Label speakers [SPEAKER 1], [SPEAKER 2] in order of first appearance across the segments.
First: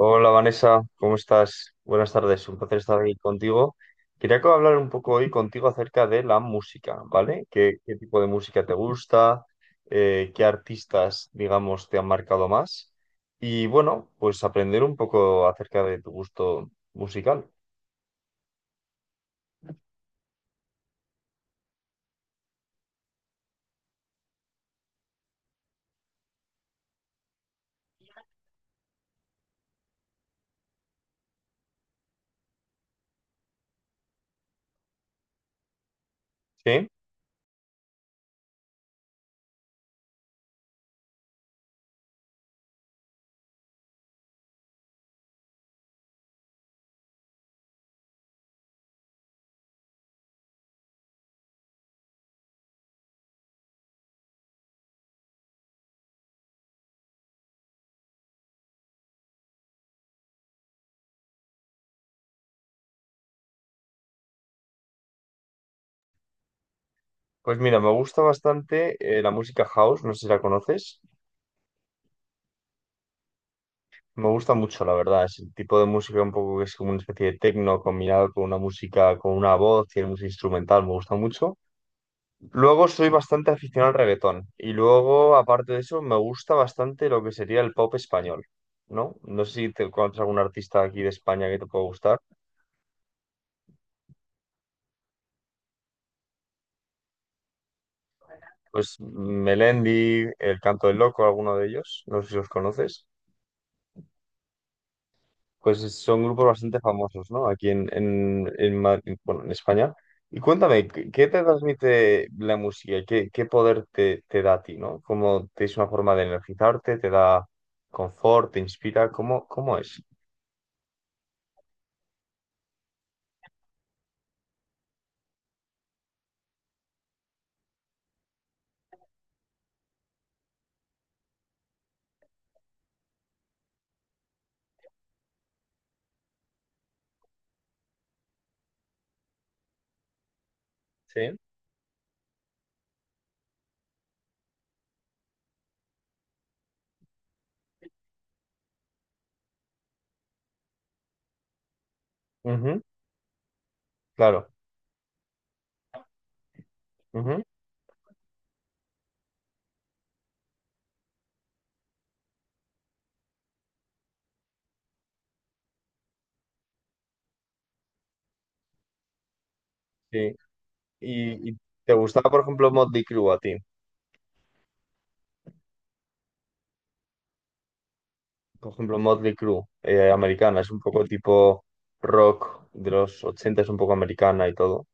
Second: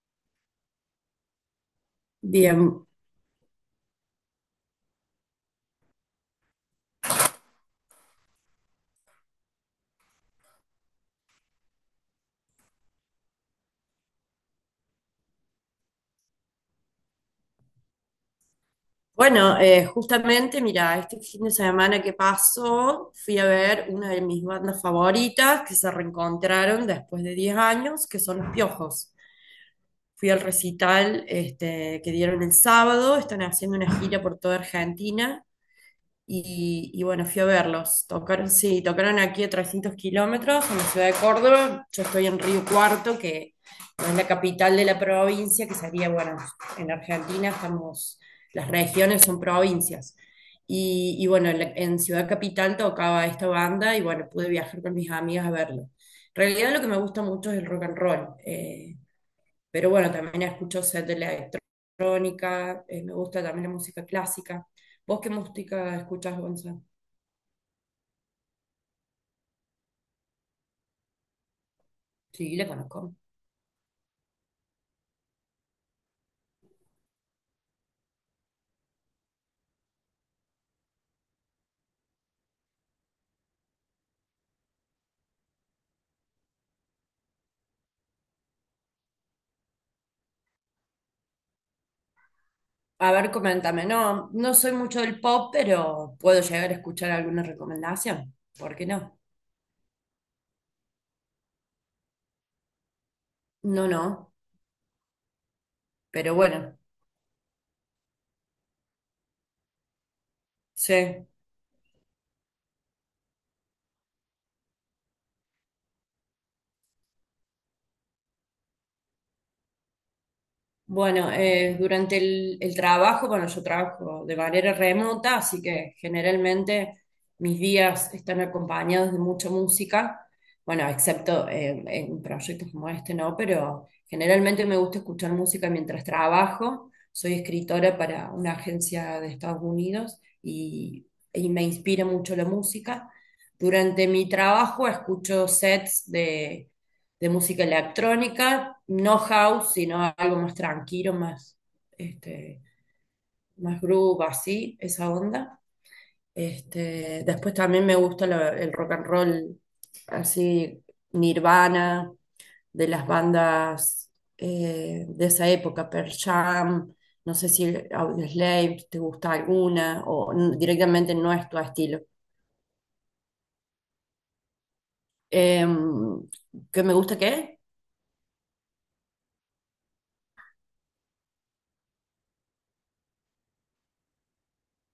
[SPEAKER 1] Hola Vanessa, ¿cómo estás? Buenas tardes, un placer
[SPEAKER 2] Bien,
[SPEAKER 1] estar aquí contigo. Quería hablar un poco hoy contigo acerca de la música, ¿vale? ¿Qué tipo de música te gusta? ¿qué artistas, digamos, te han marcado más? Y bueno, pues aprender un poco acerca de tu gusto musical.
[SPEAKER 2] bueno, justamente, mira, este fin de semana que pasó, fui a ver una de mis bandas favoritas que se reencontraron después de 10 años, que son Los Piojos. Fui al recital este, que dieron el sábado, están haciendo una gira por toda Argentina.
[SPEAKER 1] Sí,
[SPEAKER 2] Y bueno, fui a verlos. Tocaron, sí, tocaron aquí a 300 kilómetros, en la ciudad de Córdoba. Yo estoy en Río Cuarto, que no es la capital de la provincia, que sería, bueno, en Argentina estamos, las regiones son provincias. Y bueno, en Ciudad Capital tocaba esta banda y bueno, pude viajar con mis amigas a verlo. En realidad, lo que me gusta mucho es el rock and roll. Pero bueno, también escucho set de electrónica, me gusta también la música clásica. ¿Vos qué música escuchás, Gonzalo?
[SPEAKER 1] pues mira, me gusta bastante la música house, no sé si la conoces.
[SPEAKER 2] Sí, le conozco.
[SPEAKER 1] Me gusta mucho, la verdad, es el tipo de música un poco que es como una especie de techno combinado con una música, con una voz y una música instrumental, me gusta mucho. Luego soy bastante aficionado al reggaetón y luego, aparte de eso, me gusta bastante lo que sería el pop español, ¿no? No sé si te encuentras algún artista aquí de España que te pueda gustar.
[SPEAKER 2] A ver, coméntame. No, no soy mucho del pop, pero puedo llegar a escuchar alguna recomendación. ¿Por qué
[SPEAKER 1] Pues
[SPEAKER 2] no?
[SPEAKER 1] Melendi, El Canto del Loco, alguno de ellos, no sé si los conoces.
[SPEAKER 2] No, no.
[SPEAKER 1] Pues son
[SPEAKER 2] Pero
[SPEAKER 1] grupos
[SPEAKER 2] bueno,
[SPEAKER 1] bastante famosos, ¿no? Aquí en bueno, en España. Y cuéntame, ¿qué
[SPEAKER 2] sí.
[SPEAKER 1] te transmite la música? ¿Qué poder te da a ti, no? ¿Cómo te es una forma de energizarte? ¿Te da confort? ¿Te inspira? ¿Cómo es?
[SPEAKER 2] Bueno, durante el trabajo, bueno, yo trabajo de manera remota, así que generalmente mis días están acompañados de mucha música, bueno, excepto en proyectos como este, ¿no? Pero generalmente me gusta escuchar música mientras trabajo. Soy escritora para una agencia de Estados Unidos, y,
[SPEAKER 1] Sí.
[SPEAKER 2] y me inspira mucho la música. Durante mi trabajo escucho sets de música electrónica, no house, sino algo más tranquilo, más, este,
[SPEAKER 1] Ujú,
[SPEAKER 2] más groove,
[SPEAKER 1] claro.
[SPEAKER 2] así, esa onda. Este,
[SPEAKER 1] Ujú,
[SPEAKER 2] después también me gusta el rock and roll, así, Nirvana, de las bandas de esa época, Pearl Jam, no sé si Audioslave, si te gusta alguna,
[SPEAKER 1] sí.
[SPEAKER 2] o directamente no es
[SPEAKER 1] Y
[SPEAKER 2] tu
[SPEAKER 1] te
[SPEAKER 2] estilo.
[SPEAKER 1] gustaba, por ejemplo, Motley Crue a ti.
[SPEAKER 2] Em, ¿Qué me gusta qué?
[SPEAKER 1] Por ejemplo, Motley Crue, americana, es un poco tipo rock de los 80, es un poco americana y todo.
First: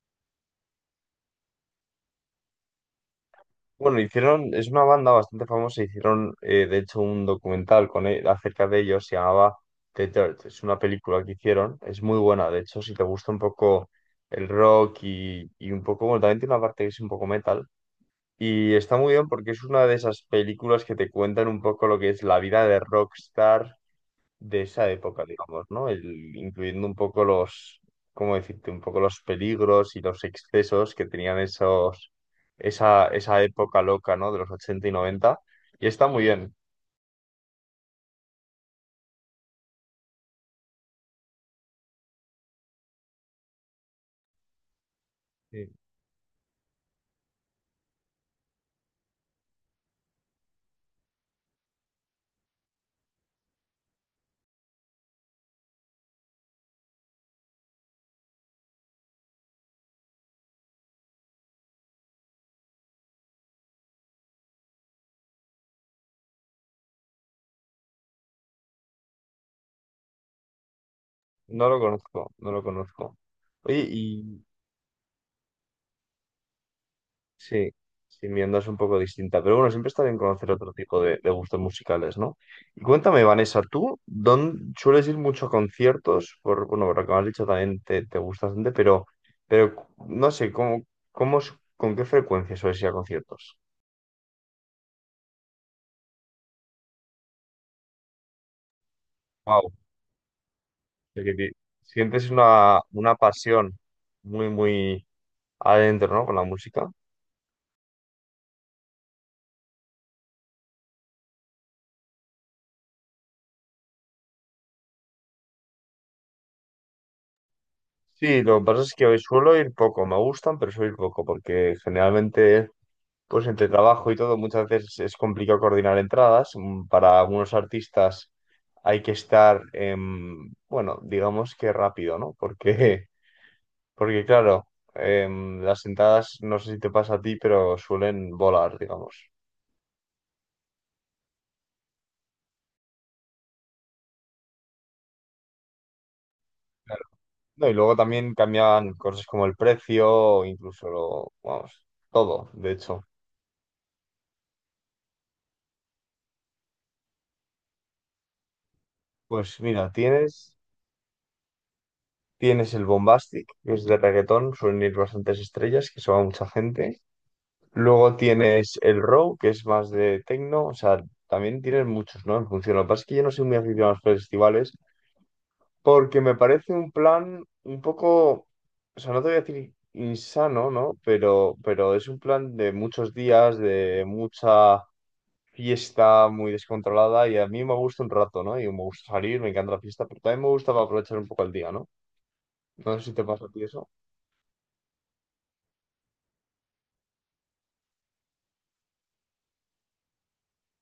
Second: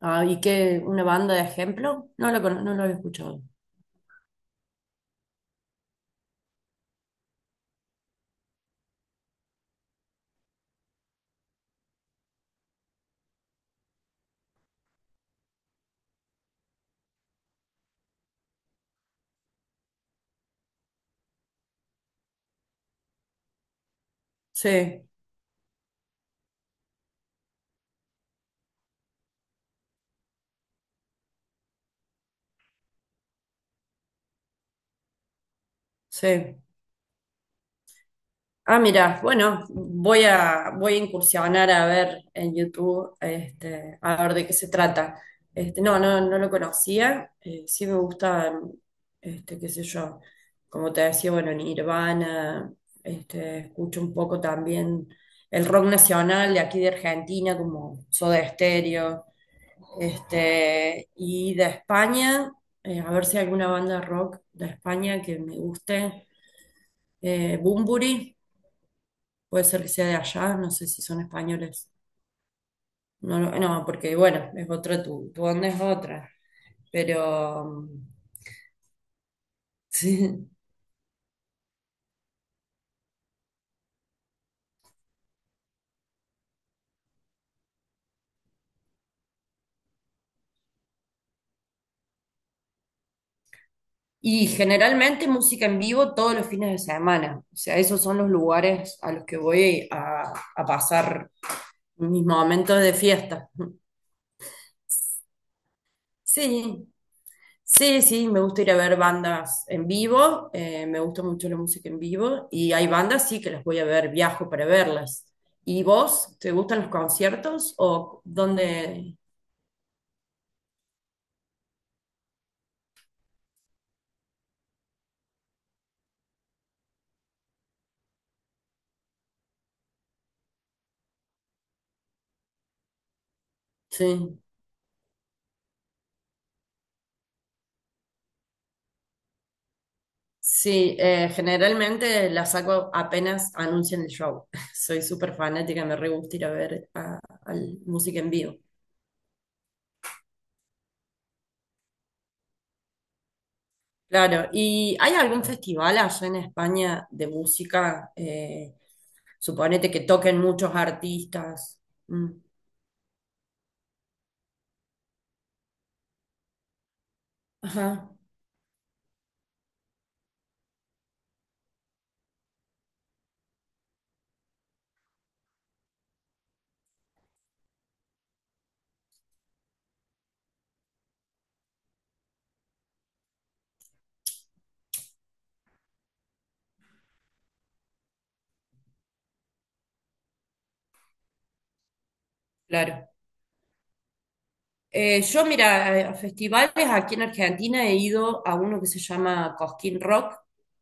[SPEAKER 2] Ah, ¿y qué? ¿Una banda de ejemplo? No lo había escuchado.
[SPEAKER 1] Bueno, hicieron, es una banda bastante famosa, hicieron de hecho un documental con acerca de ellos, se llamaba The Dirt, es una película que hicieron, es muy buena, de hecho, si te gusta un poco el rock y un poco, bueno, también tiene una parte que es un poco metal. Y está muy bien porque es una de esas películas que te cuentan un poco lo que es la vida de rockstar de esa
[SPEAKER 2] Sí,
[SPEAKER 1] época, digamos, ¿no? Incluyendo un poco los, ¿cómo decirte? Un poco los peligros y los excesos que tenían esos, esa época loca, ¿no? De los 80 y noventa. Y está muy bien.
[SPEAKER 2] sí. Ah, mira, bueno, voy a incursionar a ver en YouTube, este, a ver de qué se trata.
[SPEAKER 1] Sí.
[SPEAKER 2] Este, no, no, no lo conocía. Sí me gustan, este, qué sé yo, como te decía, bueno, Nirvana, este, escucho un poco también el rock nacional de aquí de Argentina, como Soda Stereo. Este, y de España, a ver si hay alguna banda rock de España que me guste. Bunbury, puede ser que sea de allá, no sé si son
[SPEAKER 1] No lo
[SPEAKER 2] españoles.
[SPEAKER 1] conozco, no lo conozco.
[SPEAKER 2] No, no,
[SPEAKER 1] Oye,
[SPEAKER 2] porque bueno, es otra, tu onda es otra. Pero
[SPEAKER 1] sí, sí, mi onda es un poco distinta, pero bueno, siempre está bien
[SPEAKER 2] sí.
[SPEAKER 1] conocer otro tipo de gustos musicales, ¿no? Y cuéntame, Vanessa, ¿tú dónde sueles ir mucho a conciertos? Bueno, por lo que me has dicho también te gusta bastante, pero, pero no sé, con qué frecuencia sueles ir a conciertos?
[SPEAKER 2] Y generalmente música en vivo todos los fines de semana. O sea, esos son los lugares a los que
[SPEAKER 1] Wow,
[SPEAKER 2] voy a pasar mis
[SPEAKER 1] sientes una,
[SPEAKER 2] momentos de
[SPEAKER 1] una
[SPEAKER 2] fiesta.
[SPEAKER 1] pasión muy, muy adentro, ¿no? Con la
[SPEAKER 2] Sí,
[SPEAKER 1] música.
[SPEAKER 2] sí, sí, me gusta ir a ver bandas en vivo, me gusta mucho la música en vivo, y hay bandas, sí, que las voy a ver, viajo para verlas. ¿Y vos, te gustan los conciertos o
[SPEAKER 1] Sí, lo que pasa es que
[SPEAKER 2] dónde?
[SPEAKER 1] suelo ir poco, me gustan, pero suelo ir poco, porque generalmente... Pues entre trabajo y todo, muchas veces es complicado coordinar entradas. Para algunos artistas hay que estar, bueno, digamos que rápido, ¿no? Porque
[SPEAKER 2] Sí,
[SPEAKER 1] claro, las entradas, no sé si te pasa a ti, pero suelen volar, digamos.
[SPEAKER 2] sí, generalmente las saco apenas anuncian el show. Soy súper fanática, me re gusta ir a ver a,
[SPEAKER 1] No, y
[SPEAKER 2] al
[SPEAKER 1] luego
[SPEAKER 2] música en
[SPEAKER 1] también
[SPEAKER 2] vivo.
[SPEAKER 1] cambian cosas como el precio, incluso lo, vamos, todo, de hecho.
[SPEAKER 2] Claro, ¿y hay algún festival allá en España de música?
[SPEAKER 1] Pues mira,
[SPEAKER 2] Suponete que toquen
[SPEAKER 1] tienes,
[SPEAKER 2] muchos artistas. Mm.
[SPEAKER 1] tienes el Bombastic, que es de reggaetón, suelen ir bastantes estrellas, que se va mucha gente.
[SPEAKER 2] Ajá,
[SPEAKER 1] Luego tienes el Row, que es más de techno, o sea, también tienes muchos, ¿no? En función. Lo que pasa es que yo no soy muy aficionado a los festivales porque me parece un plan un poco, o sea, no te voy a decir insano, ¿no? Pero es un plan de muchos días, de mucha fiesta muy descontrolada y a mí me gusta un rato, ¿no? Y me gusta salir, me encanta la fiesta, pero también me gusta para aprovechar un poco el día, ¿no? No sé
[SPEAKER 2] claro.
[SPEAKER 1] si te pasa a ti eso.
[SPEAKER 2] Yo, mira, a festivales aquí en Argentina he ido a uno que se llama Cosquín Rock,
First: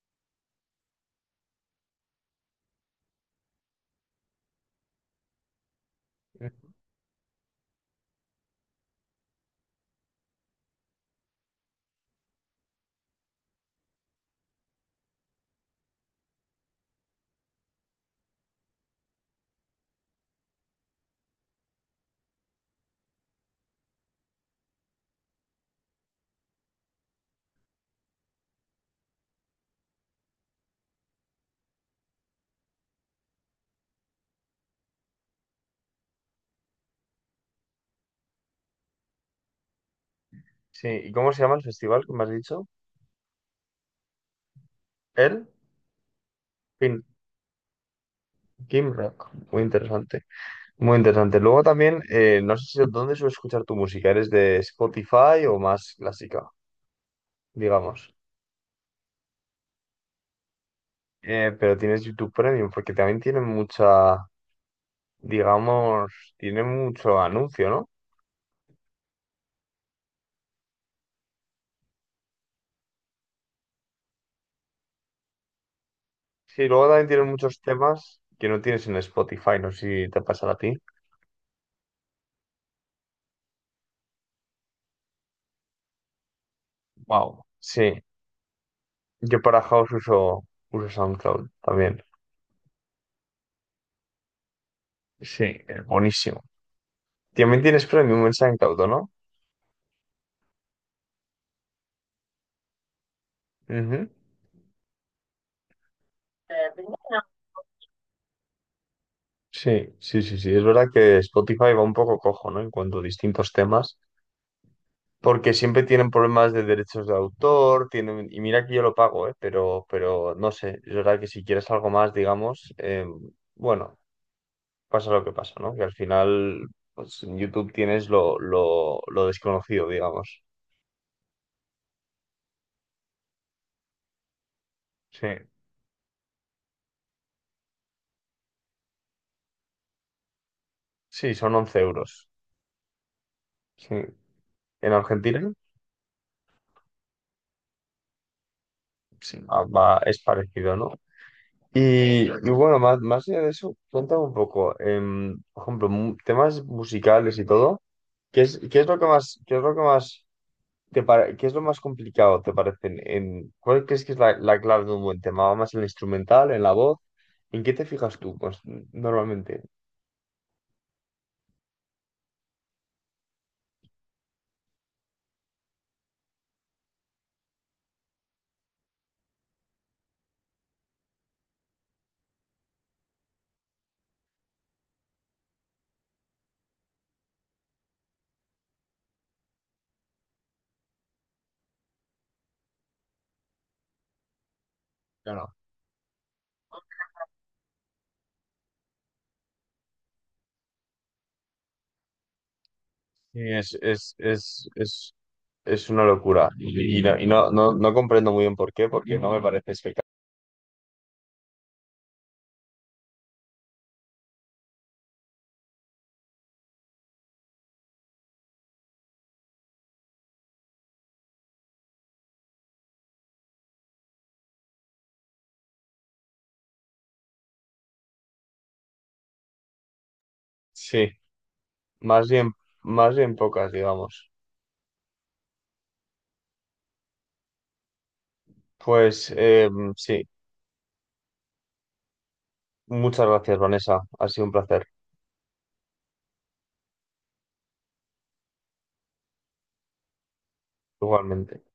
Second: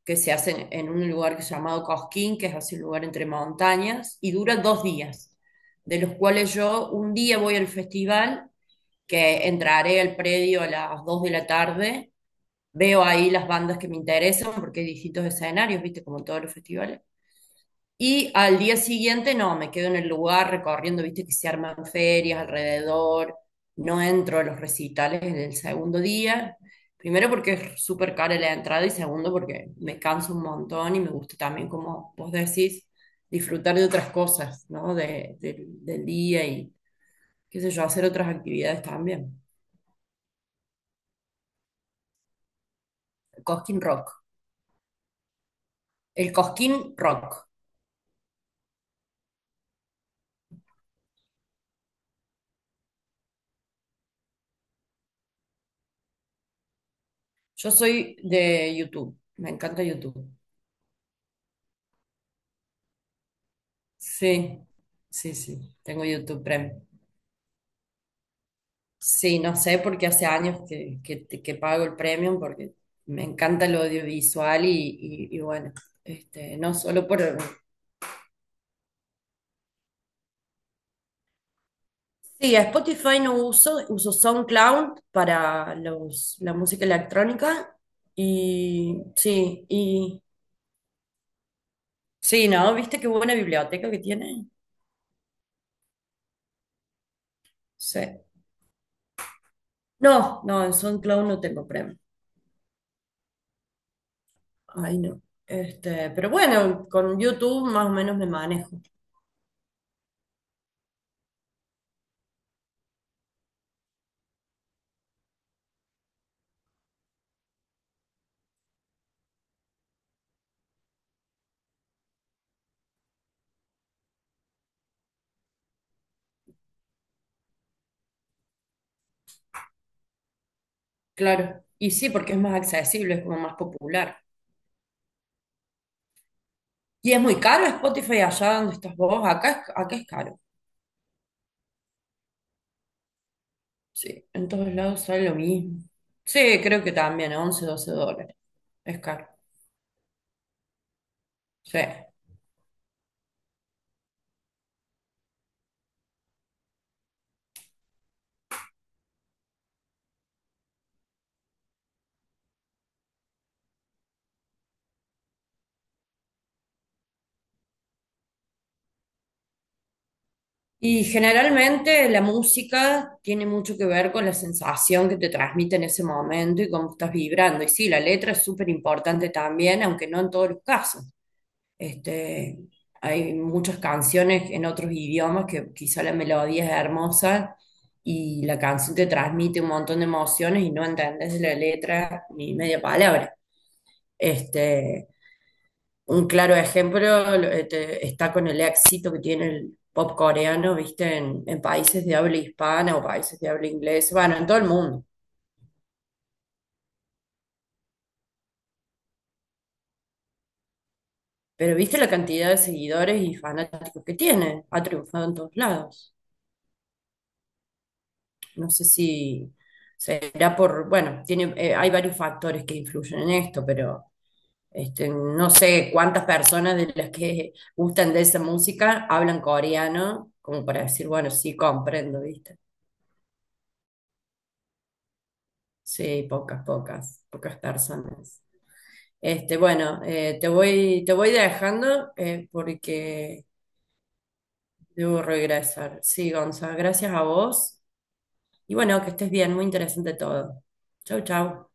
[SPEAKER 2] que se hace en un lugar que es llamado Cosquín, que es así un lugar entre montañas, y dura 2 días, de los cuales yo un día voy al festival, que entraré al predio a las 2 de la tarde, veo ahí las bandas que me interesan, porque hay distintos escenarios, viste, como en todos los festivales. Y al día siguiente, no, me quedo en el lugar recorriendo, viste que se arman ferias alrededor, no entro a los recitales en el segundo día, primero porque es súper cara la entrada y segundo porque me canso un montón y me gusta también, como vos decís, disfrutar de otras cosas, ¿no? Del día y, qué sé yo, hacer otras actividades también.
[SPEAKER 1] Sí, ¿y cómo se llama el festival que me has dicho?
[SPEAKER 2] El Cosquín Rock.
[SPEAKER 1] El
[SPEAKER 2] El Cosquín Rock.
[SPEAKER 1] Kim Rock, muy interesante. Muy interesante. Luego también, no sé si dónde sueles escuchar tu música. ¿Eres de Spotify o más clásica,
[SPEAKER 2] Yo
[SPEAKER 1] digamos?
[SPEAKER 2] soy de YouTube, me encanta YouTube.
[SPEAKER 1] Pero tienes YouTube Premium porque también tienen mucha,
[SPEAKER 2] Sí, sí, sí, tengo
[SPEAKER 1] digamos,
[SPEAKER 2] YouTube
[SPEAKER 1] tiene
[SPEAKER 2] Premium.
[SPEAKER 1] mucho anuncio, ¿no?
[SPEAKER 2] Sí, no sé, porque hace años que pago el Premium, porque me encanta el audiovisual y bueno, este,
[SPEAKER 1] Sí,
[SPEAKER 2] no
[SPEAKER 1] luego
[SPEAKER 2] solo
[SPEAKER 1] también
[SPEAKER 2] por...
[SPEAKER 1] tienen muchos temas que no tienes en Spotify. No sé si te pasa a ti.
[SPEAKER 2] Sí, a Spotify no uso, uso SoundCloud para la música
[SPEAKER 1] Wow.
[SPEAKER 2] electrónica
[SPEAKER 1] Sí, yo para House
[SPEAKER 2] y
[SPEAKER 1] uso SoundCloud también.
[SPEAKER 2] sí, ¿no? ¿Viste qué buena biblioteca que tiene?
[SPEAKER 1] Sí, es buenísimo. También tienes
[SPEAKER 2] Sí.
[SPEAKER 1] Premium en SoundCloud, ¿o no?
[SPEAKER 2] No, no, en SoundCloud no tengo Premium.
[SPEAKER 1] Ujú.
[SPEAKER 2] Ay, no. Este, pero bueno, con YouTube más o menos me manejo.
[SPEAKER 1] Sí, sí, sí, sí. Es verdad que Spotify va un poco cojo, ¿no? En cuanto a distintos temas, porque siempre tienen problemas de derechos de autor, tienen, y mira que yo lo pago, ¿eh? Pero no sé, es verdad que si quieres algo más, digamos, bueno, pasa lo que pasa, ¿no? Que al final, pues en YouTube tienes lo desconocido, digamos.
[SPEAKER 2] Claro. Y sí, porque es más accesible, es como más popular.
[SPEAKER 1] Sí,
[SPEAKER 2] Y es muy caro Spotify allá donde estás vos. Acá es caro.
[SPEAKER 1] sí, son 11 euros. Sí.
[SPEAKER 2] Sí, en todos
[SPEAKER 1] En
[SPEAKER 2] lados sale lo
[SPEAKER 1] Argentina,
[SPEAKER 2] mismo. Sí, creo que también, $11, $12. Es caro.
[SPEAKER 1] sí, ah, va, es parecido, ¿no?
[SPEAKER 2] Sí.
[SPEAKER 1] Y bueno, más allá de eso, cuéntame un poco, por ejemplo, temas musicales y todo, ¿qué es lo que más, qué es lo más complicado te parece? ¿Cuál crees que es la clave de un buen tema? ¿Va más en el instrumental, en la voz? ¿En qué te fijas tú? Pues normalmente,
[SPEAKER 2] Y generalmente la música tiene mucho que ver con la sensación que te transmite en ese momento y cómo estás vibrando. Y sí, la letra es súper importante también, aunque no en todos los casos. Este, hay muchas canciones en otros idiomas que quizá la melodía es hermosa y la canción te transmite un montón de emociones y no entendés la letra ni media palabra. Este,
[SPEAKER 1] claro.
[SPEAKER 2] un claro ejemplo este, está con el éxito que tiene el pop coreano, viste, en países de habla hispana o países
[SPEAKER 1] Sí,
[SPEAKER 2] de habla
[SPEAKER 1] Es, es,
[SPEAKER 2] inglesa, bueno, en todo el
[SPEAKER 1] es,
[SPEAKER 2] mundo.
[SPEAKER 1] es, es una locura. Y no, no comprendo muy bien por qué, porque no me parece espectacular.
[SPEAKER 2] Pero viste la cantidad de seguidores y fanáticos que tiene, ha triunfado en todos lados. No sé si será por, bueno, tiene, hay varios factores que influyen en esto, pero este, no sé cuántas personas de las que gustan de esa música hablan coreano, como para decir,
[SPEAKER 1] Sí,
[SPEAKER 2] bueno, sí, comprendo,
[SPEAKER 1] más bien,
[SPEAKER 2] ¿viste?
[SPEAKER 1] más bien pocas, digamos.
[SPEAKER 2] Sí, pocas, pocas, pocas personas.
[SPEAKER 1] Pues
[SPEAKER 2] Este, bueno,
[SPEAKER 1] sí.
[SPEAKER 2] te voy dejando
[SPEAKER 1] Muchas
[SPEAKER 2] porque
[SPEAKER 1] gracias, Vanessa. Ha sido un placer,
[SPEAKER 2] debo regresar. Sí, Gonzalo, gracias a vos. Y bueno, que estés bien, muy interesante todo. Chau,
[SPEAKER 1] igualmente.
[SPEAKER 2] chau.